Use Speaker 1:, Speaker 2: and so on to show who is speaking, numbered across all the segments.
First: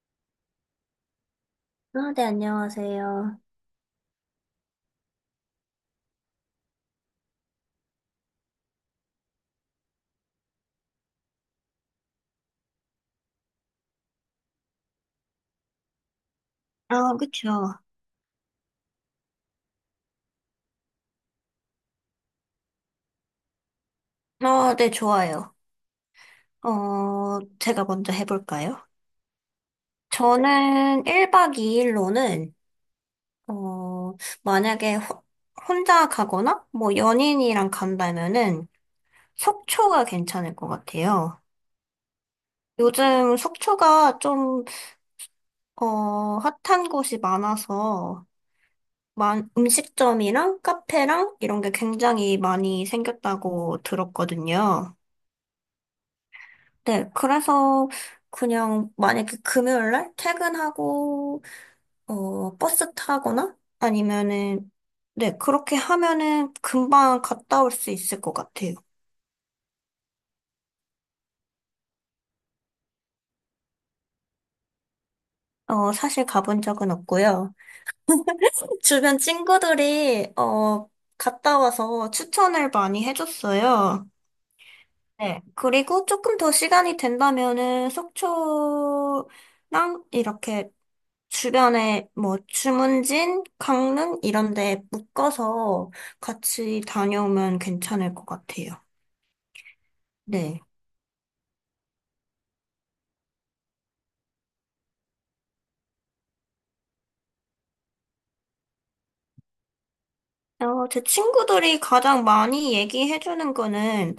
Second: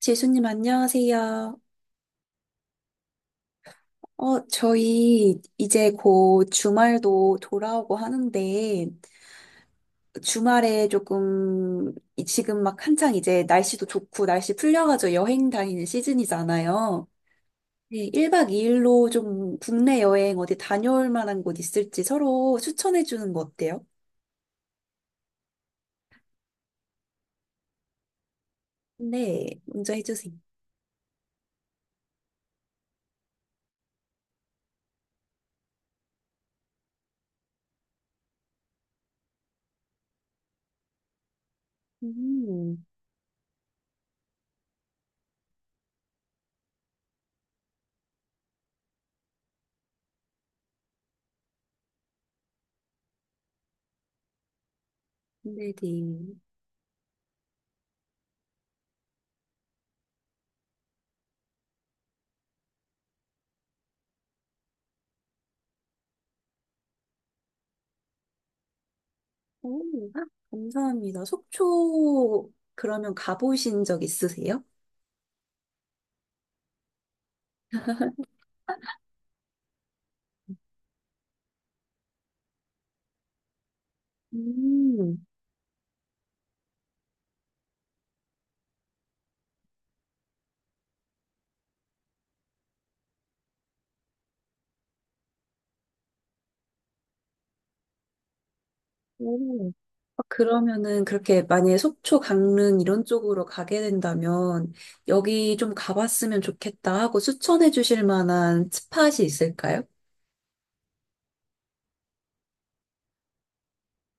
Speaker 1: 지수님, 안녕하세요.
Speaker 2: 네, 안녕하세요.
Speaker 1: 저희 이제 곧 주말도 돌아오고 하는데, 주말에 조금, 지금 막 한창 이제 날씨도 좋고, 날씨 풀려가지고 여행 다니는 시즌이잖아요.
Speaker 2: 그쵸.
Speaker 1: 네, 1박 2일로 좀 국내 여행 어디 다녀올 만한 곳 있을지 서로 추천해 주는 거 어때요?
Speaker 2: 네, 좋아요. 제가 먼저 해볼까요?
Speaker 1: 네, 먼저 해주세요.
Speaker 2: 저는 1박 2일로는, 어, 만약에 혼자 가거나, 뭐, 연인이랑 간다면은, 속초가 괜찮을 것 같아요.
Speaker 1: 음,
Speaker 2: 요즘 속초가 좀, 핫한 곳이 많아서, 음식점이랑 카페랑 이런 게 굉장히 많이 생겼다고 들었거든요.
Speaker 1: 네네.
Speaker 2: 네, 그래서 그냥 만약에 금요일 날 퇴근하고 버스 타거나 아니면은 네, 그렇게 하면은 금방 갔다 올 수 있을 것 같아요.
Speaker 1: 오, 아, 감사합니다. 속초 그러면 가보신 적 있으세요?
Speaker 2: 사실 가본 적은 없고요. 주변 친구들이 갔다 와서 추천을 많이 해줬어요.
Speaker 1: 음.
Speaker 2: 네, 그리고 조금 더 시간이 된다면은 속초랑 이렇게 주변에 뭐 주문진, 강릉 이런 데 묶어서 같이 다녀오면 괜찮을 것 같아요.
Speaker 1: 오. 아,
Speaker 2: 네.
Speaker 1: 그러면은 그렇게 만약에 속초, 강릉 이런 쪽으로 가게 된다면 여기 좀 가봤으면 좋겠다 하고 추천해 주실 만한 스팟이 있을까요?
Speaker 2: 제 친구들이 가장 많이 얘기해주는 거는,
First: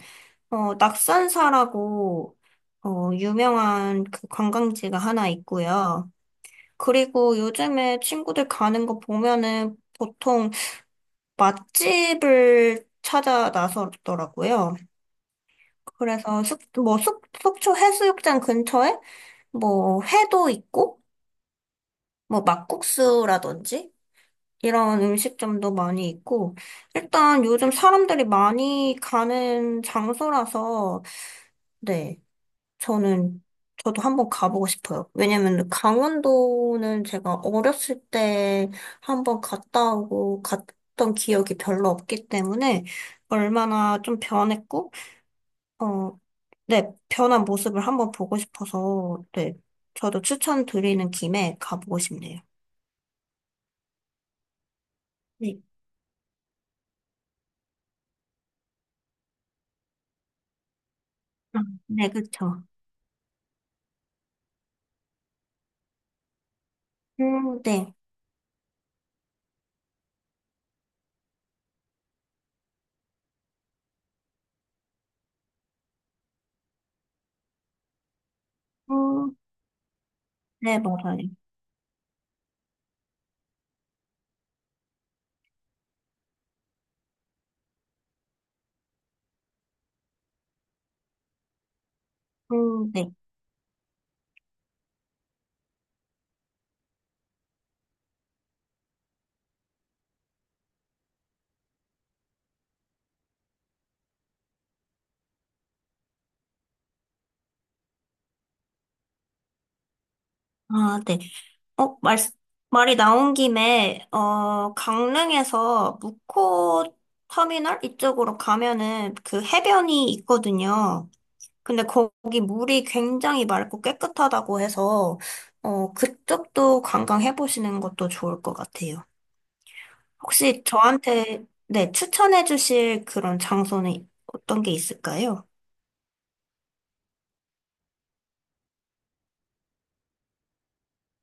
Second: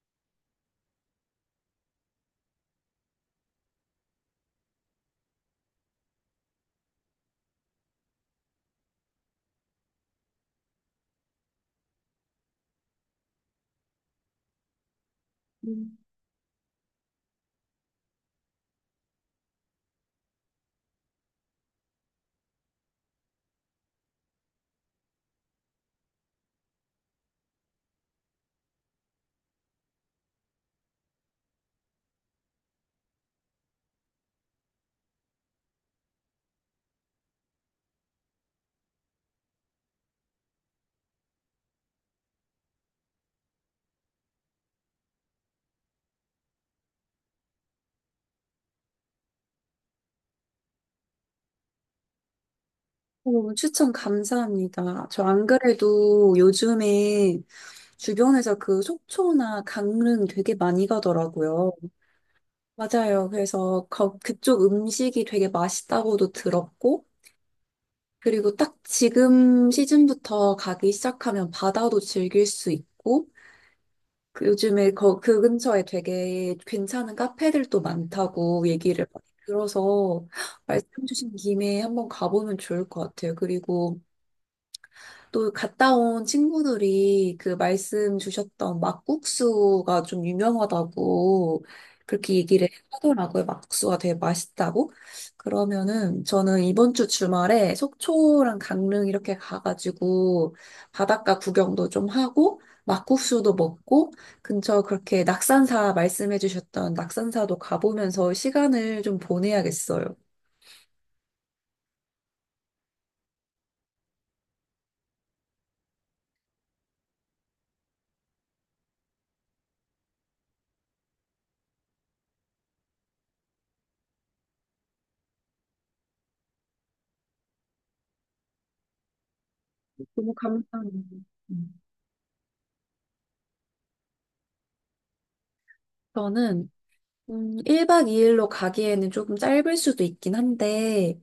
Speaker 2: 낙산사라고, 유명한 그 관광지가 하나 있고요. 그리고 요즘에 친구들 가는 거 보면은 보통 맛집을 찾아 나서더라고요.
Speaker 1: 음.
Speaker 2: 그래서 속초 해수욕장 근처에 뭐 회도 있고 뭐 막국수라든지 이런 음식점도 많이 있고 일단 요즘 사람들이 많이 가는 장소라서 네 저는 저도 한번 가보고 싶어요. 왜냐면 강원도는 제가 어렸을 때 한번 갔다 오고 갔던 기억이 별로 없기 때문에 얼마나 좀 변했고 어 네, 변한 모습을 한번 보고 싶어서, 네, 저도 추천드리는 김에 가보고 싶네요.
Speaker 1: 오, 추천 감사합니다. 저 안
Speaker 2: 네,
Speaker 1: 그래도 요즘에 주변에서 그 속초나 강릉 되게 많이
Speaker 2: 아,
Speaker 1: 가더라고요.
Speaker 2: 네, 그쵸.
Speaker 1: 맞아요. 그래서 그쪽 음식이 되게 맛있다고도 들었고,
Speaker 2: 네,
Speaker 1: 그리고 딱 지금 시즌부터 가기 시작하면 바다도 즐길 수 있고, 그 요즘에 거, 그 근처에 되게 괜찮은 카페들도 많다고 얘기를 많이
Speaker 2: 음,
Speaker 1: 들어서
Speaker 2: 네,
Speaker 1: 말씀
Speaker 2: 맞아요.
Speaker 1: 주신 김에 한번 가보면 좋을 것 같아요. 그리고 또 갔다 온 친구들이 그 말씀 주셨던 막국수가 좀 유명하다고 그렇게 얘기를
Speaker 2: 네.
Speaker 1: 하더라고요. 막국수가 되게 맛있다고. 그러면은 저는 이번 주 주말에 속초랑 강릉 이렇게 가가지고 바닷가 구경도 좀 하고 막국수도 먹고 근처 그렇게 낙산사 말씀해 주셨던 낙산사도 가보면서 시간을 좀 보내야겠어요.
Speaker 2: 아, 네. 어, 말, 말이 나온 김에, 강릉에서 무코 터미널 이쪽으로 가면은 그 해변이 있거든요. 근데 거기 물이 굉장히 맑고 깨끗하다고 해서, 그쪽도 관광해보시는 것도 좋을 것 같아요.
Speaker 1: 너무
Speaker 2: 혹시
Speaker 1: 감사합니다.
Speaker 2: 저한테
Speaker 1: 음.
Speaker 2: 네, 추천해 주실 그런 장소는 어떤 게 있을까요?
Speaker 1: 저는 1박 2일로 가기에는 조금 짧을 수도 있긴 한데,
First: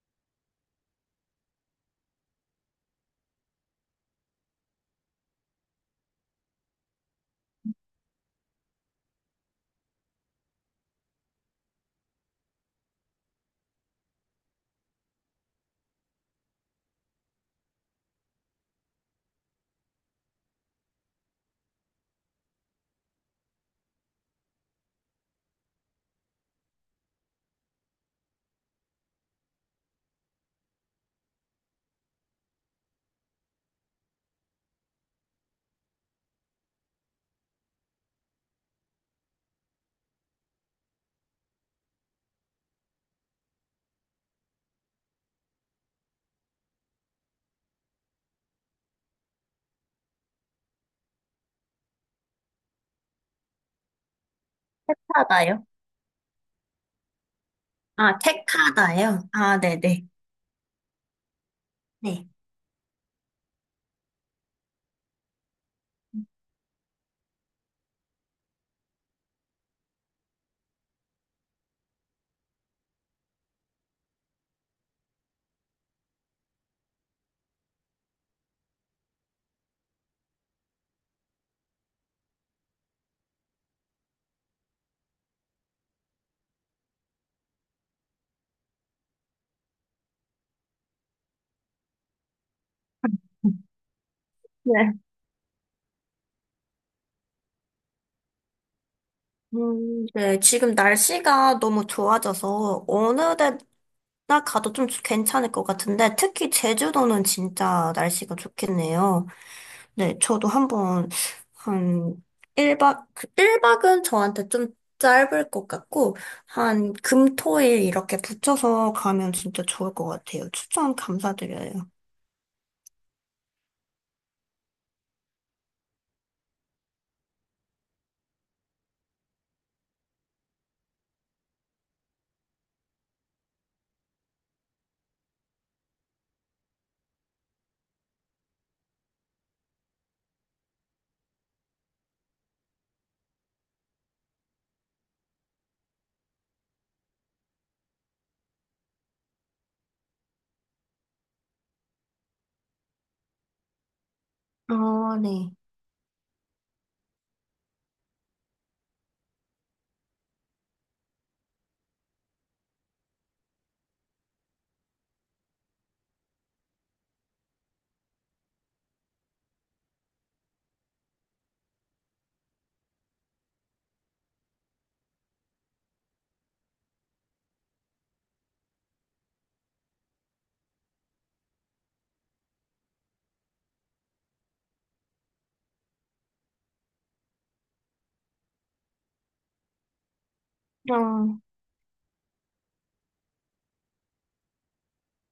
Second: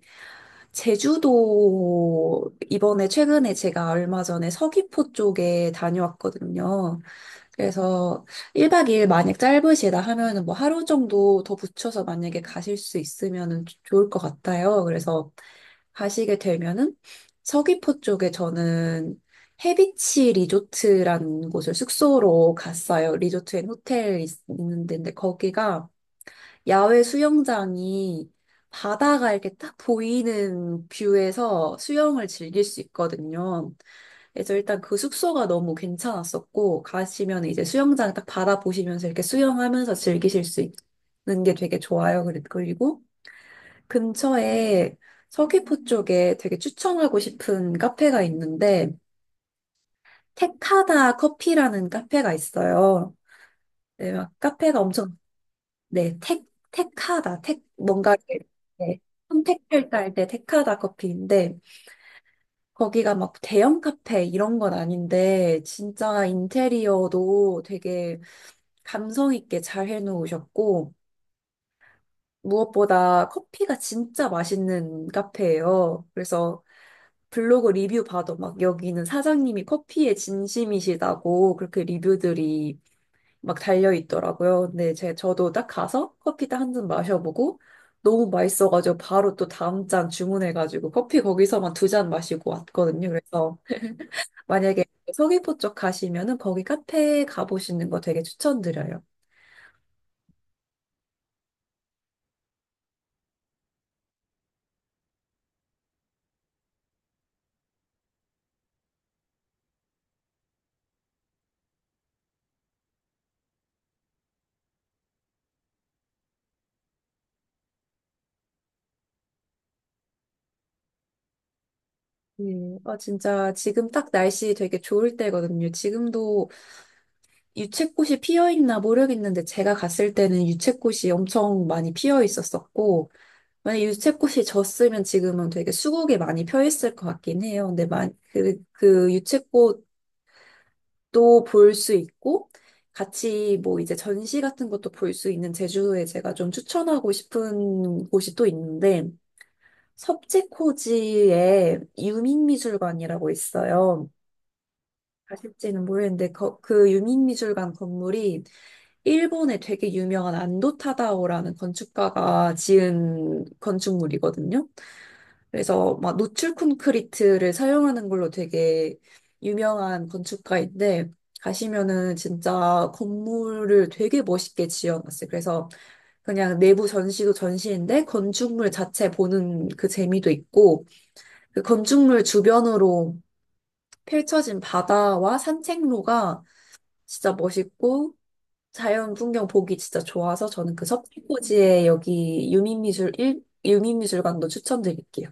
Speaker 1: 제주도 이번에 최근에 제가 얼마 전에 서귀포 쪽에 다녀왔거든요. 그래서 1박 2일 만약 짧으시다 하면은 뭐 하루 정도 더 붙여서 만약에 가실 수 있으면은 좋을 것 같아요. 그래서 가시게 되면은 서귀포 쪽에 저는 해비치 리조트라는 곳을 숙소로 갔어요. 리조트 앤 호텔 있는 데인데 거기가 야외 수영장이 바다가 이렇게 딱 보이는 뷰에서 수영을 즐길 수 있거든요. 그래서 일단 그 숙소가 너무 괜찮았었고, 가시면 이제 수영장 딱 바다 보시면서 이렇게 수영하면서 즐기실 수 있는 게 되게 좋아요. 그리고 근처에 서귀포 쪽에 되게 추천하고 싶은 카페가 있는데, 테카다 커피라는 카페가 있어요. 네, 막 카페가 엄청.
Speaker 2: 하다요?
Speaker 1: 네, 택하다. 택, 뭔가, 이렇게, 네,
Speaker 2: 택하다요? 아,
Speaker 1: 선택할
Speaker 2: 네네.
Speaker 1: 때할때 택하다 커피인데,
Speaker 2: 네.
Speaker 1: 거기가 막 대형 카페 이런 건 아닌데, 진짜 인테리어도 되게 감성 있게 잘 해놓으셨고, 무엇보다 커피가 진짜 맛있는 카페예요. 그래서 블로그 리뷰 봐도 막 여기는 사장님이 커피에 진심이시다고 그렇게 리뷰들이 막 달려 있더라고요. 근데 제 저도 딱 가서 커피 딱 한 잔 마셔보고 너무 맛있어가지고 바로 또 다음 잔 주문해가지고 커피 거기서만 두 잔 마시고 왔거든요. 그래서
Speaker 2: 네.
Speaker 1: 만약에 서귀포 쪽 가시면은 거기 카페 가보시는 거 되게 추천드려요.
Speaker 2: 네, 지금 날씨가 너무 좋아져서 어느 데나 가도 좀 괜찮을 것 같은데 특히 제주도는 진짜 날씨가 좋겠네요. 네, 저도 한번 한 1박, 일박은 저한테 좀 짧을 것 같고 한 금, 토, 일 이렇게 붙여서 가면 진짜 좋을 것 같아요. 추천 감사드려요.
Speaker 1: 네, 아, 진짜 지금 딱 날씨 되게 좋을 때거든요. 지금도 유채꽃이 피어 있나 모르겠는데 제가 갔을 때는 유채꽃이 엄청 많이 피어 있었었고, 만약 유채꽃이 졌으면 지금은 되게 수국에 많이 펴 있을 것 같긴 해요. 근데 그 유채꽃도 볼 수 있고 같이 뭐 이제 전시 같은 것도 볼 수 있는 제주도에 제가 좀 추천하고 싶은 곳이 또 있는데 섭지코지에 유민미술관이라고 있어요.
Speaker 2: 아, 네.
Speaker 1: 아실지는 모르겠는데 그 유민미술관 건물이 일본의 되게 유명한 안도 타다오라는 건축가가 지은 건축물이거든요. 그래서 막 노출 콘크리트를 사용하는 걸로 되게 유명한 건축가인데 가시면은 진짜 건물을 되게 멋있게 지어놨어요. 그래서 그냥 내부 전시도 전시인데 건축물 자체 보는 그 재미도 있고 그 건축물 주변으로 펼쳐진 바다와 산책로가 진짜 멋있고 자연 풍경 보기 진짜 좋아서 저는 그
Speaker 2: 어,
Speaker 1: 서귀포지에 여기 유민미술관도 추천드릴게요.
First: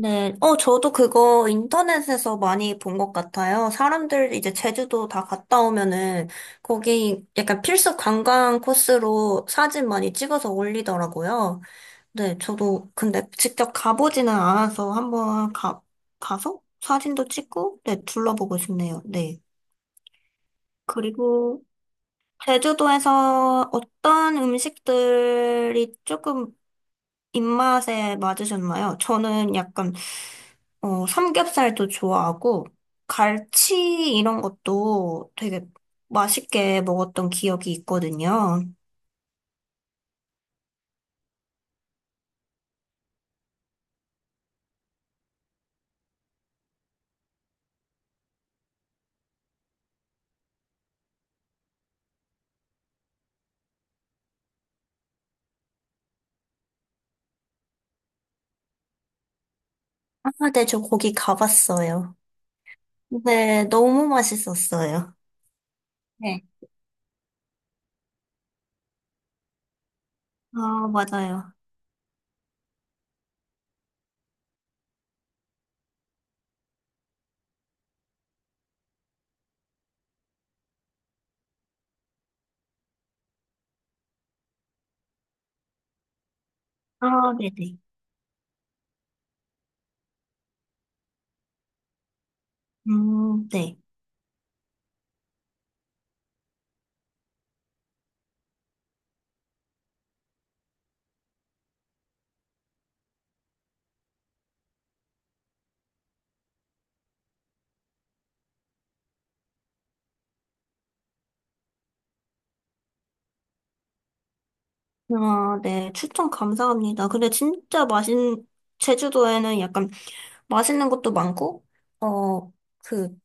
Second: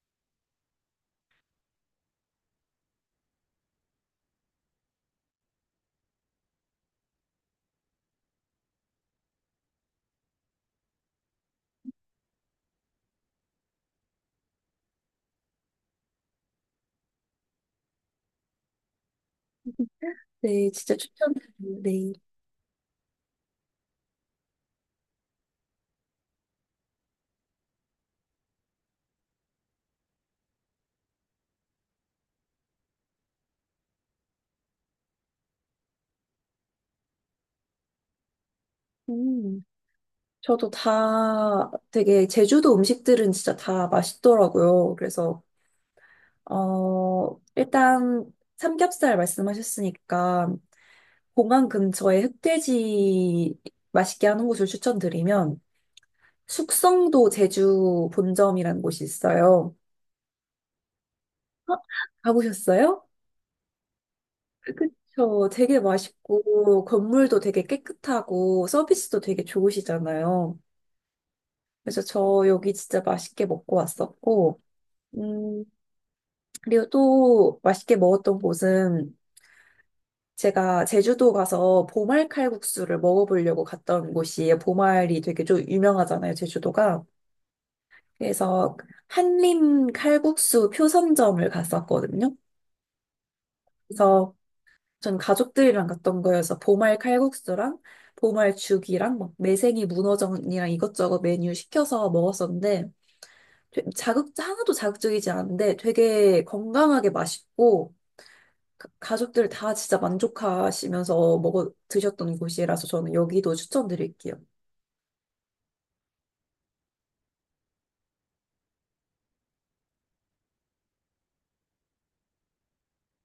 Speaker 2: 네. 저도 그거 인터넷에서 많이 본 것 같아요. 사람들 이제 제주도 다 갔다 오면은 거기 약간 필수 관광 코스로 사진 많이 찍어서 올리더라고요. 네, 저도 근데 직접 가보지는 않아서 가서 사진도 찍고, 네, 둘러보고 싶네요. 네.
Speaker 1: 네, 진짜
Speaker 2: 그리고
Speaker 1: 추천드려요. 네.
Speaker 2: 제주도에서 어떤 음식들이 조금 입맛에 맞으셨나요? 저는 약간 삼겹살도 좋아하고, 갈치 이런 것도 되게 맛있게 먹었던 기억이 있거든요.
Speaker 1: 음. 저도 다 되게 제주도 음식들은 진짜 다 맛있더라고요. 그래서 어 일단 삼겹살 말씀하셨으니까 공항 근처에 흑돼지 맛있게 하는 곳을 추천드리면 숙성도 제주 본점이라는 곳이 있어요.
Speaker 2: 아, 네, 저 거기
Speaker 1: 어?
Speaker 2: 가봤어요.
Speaker 1: 가보셨어요?
Speaker 2: 네, 너무 맛있었어요.
Speaker 1: 저 되게
Speaker 2: 네.
Speaker 1: 맛있고 건물도 되게 깨끗하고 서비스도 되게 좋으시잖아요.
Speaker 2: 아, 맞아요.
Speaker 1: 그래서 저 여기 진짜 맛있게 먹고 왔었고, 음, 그리고 또 맛있게 먹었던 곳은 제가 제주도 가서 보말 칼국수를 먹어보려고 갔던 곳이에요. 보말이 되게 좀 유명하잖아요, 제주도가.
Speaker 2: 아, 네네.
Speaker 1: 그래서 한림 칼국수 표선점을 갔었거든요.
Speaker 2: 네.
Speaker 1: 그래서 전 가족들이랑 갔던 거여서 보말 칼국수랑 보말 죽이랑 막 매생이 문어전이랑 이것저것 메뉴 시켜서 먹었었는데 자극 하나도 자극적이지 않은데 되게 건강하게 맛있고 가족들 다 진짜 만족하시면서 먹어 드셨던 곳이라서 저는 여기도 추천드릴게요.
Speaker 2: 아, 네. 추천 감사합니다. 근데 진짜 맛있는, 제주도에는 약간 맛있는 것도 많고, 어, 그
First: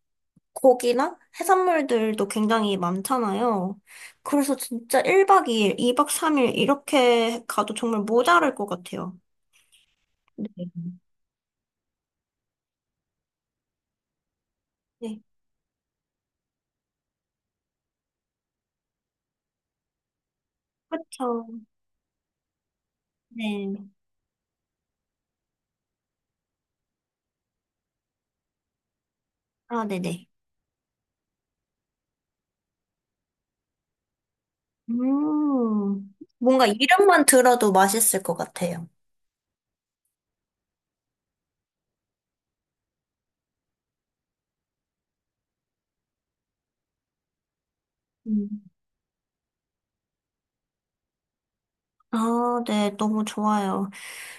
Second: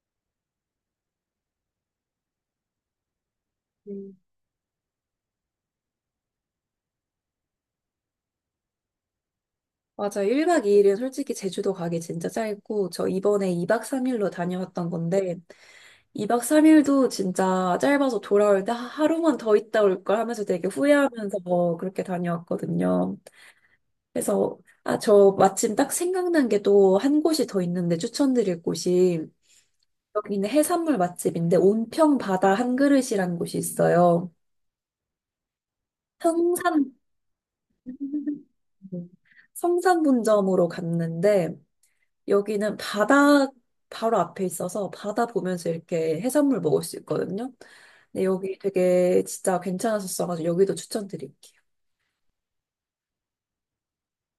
Speaker 2: 고기나 해산물들도 굉장히 많잖아요.
Speaker 1: 음.
Speaker 2: 그래서 진짜 1박 2일, 2박 3일 이렇게 가도 정말 모자랄 것 같아요.
Speaker 1: 맞아.
Speaker 2: 네.
Speaker 1: 1박 2일은 솔직히 제주도 가기 진짜 짧고, 저 이번에 2박 3일로 다녀왔던
Speaker 2: 네,
Speaker 1: 건데, 2박 3일도 진짜 짧아서 돌아올 때 하루만 더 있다 올 걸 하면서 되게 후회하면서
Speaker 2: 그렇죠.
Speaker 1: 뭐 그렇게 다녀왔거든요.
Speaker 2: 네.
Speaker 1: 그래서 아, 저 마침 딱 생각난 게 또 한 곳이 더 있는데 추천드릴 곳이
Speaker 2: 아, 네네.
Speaker 1: 여기는 해산물 맛집인데 온평 바다 한 그릇이라는 곳이 있어요.
Speaker 2: 뭔가
Speaker 1: 성산
Speaker 2: 이름만 들어도 맛있을 것 같아요.
Speaker 1: 성산분점으로 갔는데 여기는 바다 바로 앞에 있어서 바다 보면서 이렇게 해산물 먹을 수 있거든요. 근데 여기
Speaker 2: 음.
Speaker 1: 되게 진짜 괜찮았었어가지고 여기도 추천드릴게요.
Speaker 2: 아, 네, 너무 좋아요.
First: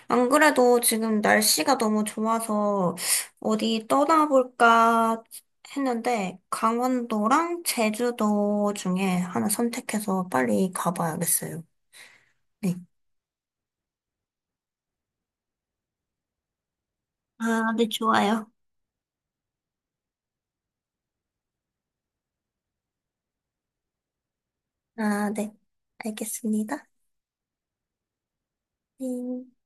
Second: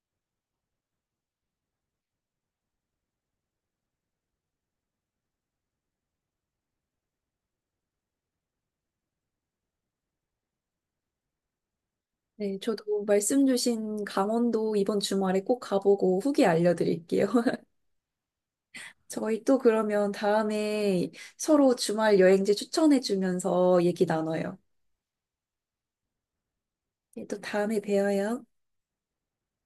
Speaker 2: 안 그래도 지금 날씨가 너무 좋아서 어디 떠나볼까 했는데 강원도랑 제주도 중에 하나 선택해서 빨리 가봐야겠어요.
Speaker 1: 네,
Speaker 2: 네.
Speaker 1: 저도 말씀 주신 강원도 이번 주말에 꼭 가보고 후기 알려드릴게요.
Speaker 2: 아, 네, 좋아요.
Speaker 1: 저희 또 그러면 다음에 서로 주말 여행지 추천해주면서 얘기 나눠요.
Speaker 2: 아, 네. 알겠습니다.
Speaker 1: 네, 또 다음에 봬요.
Speaker 2: 네.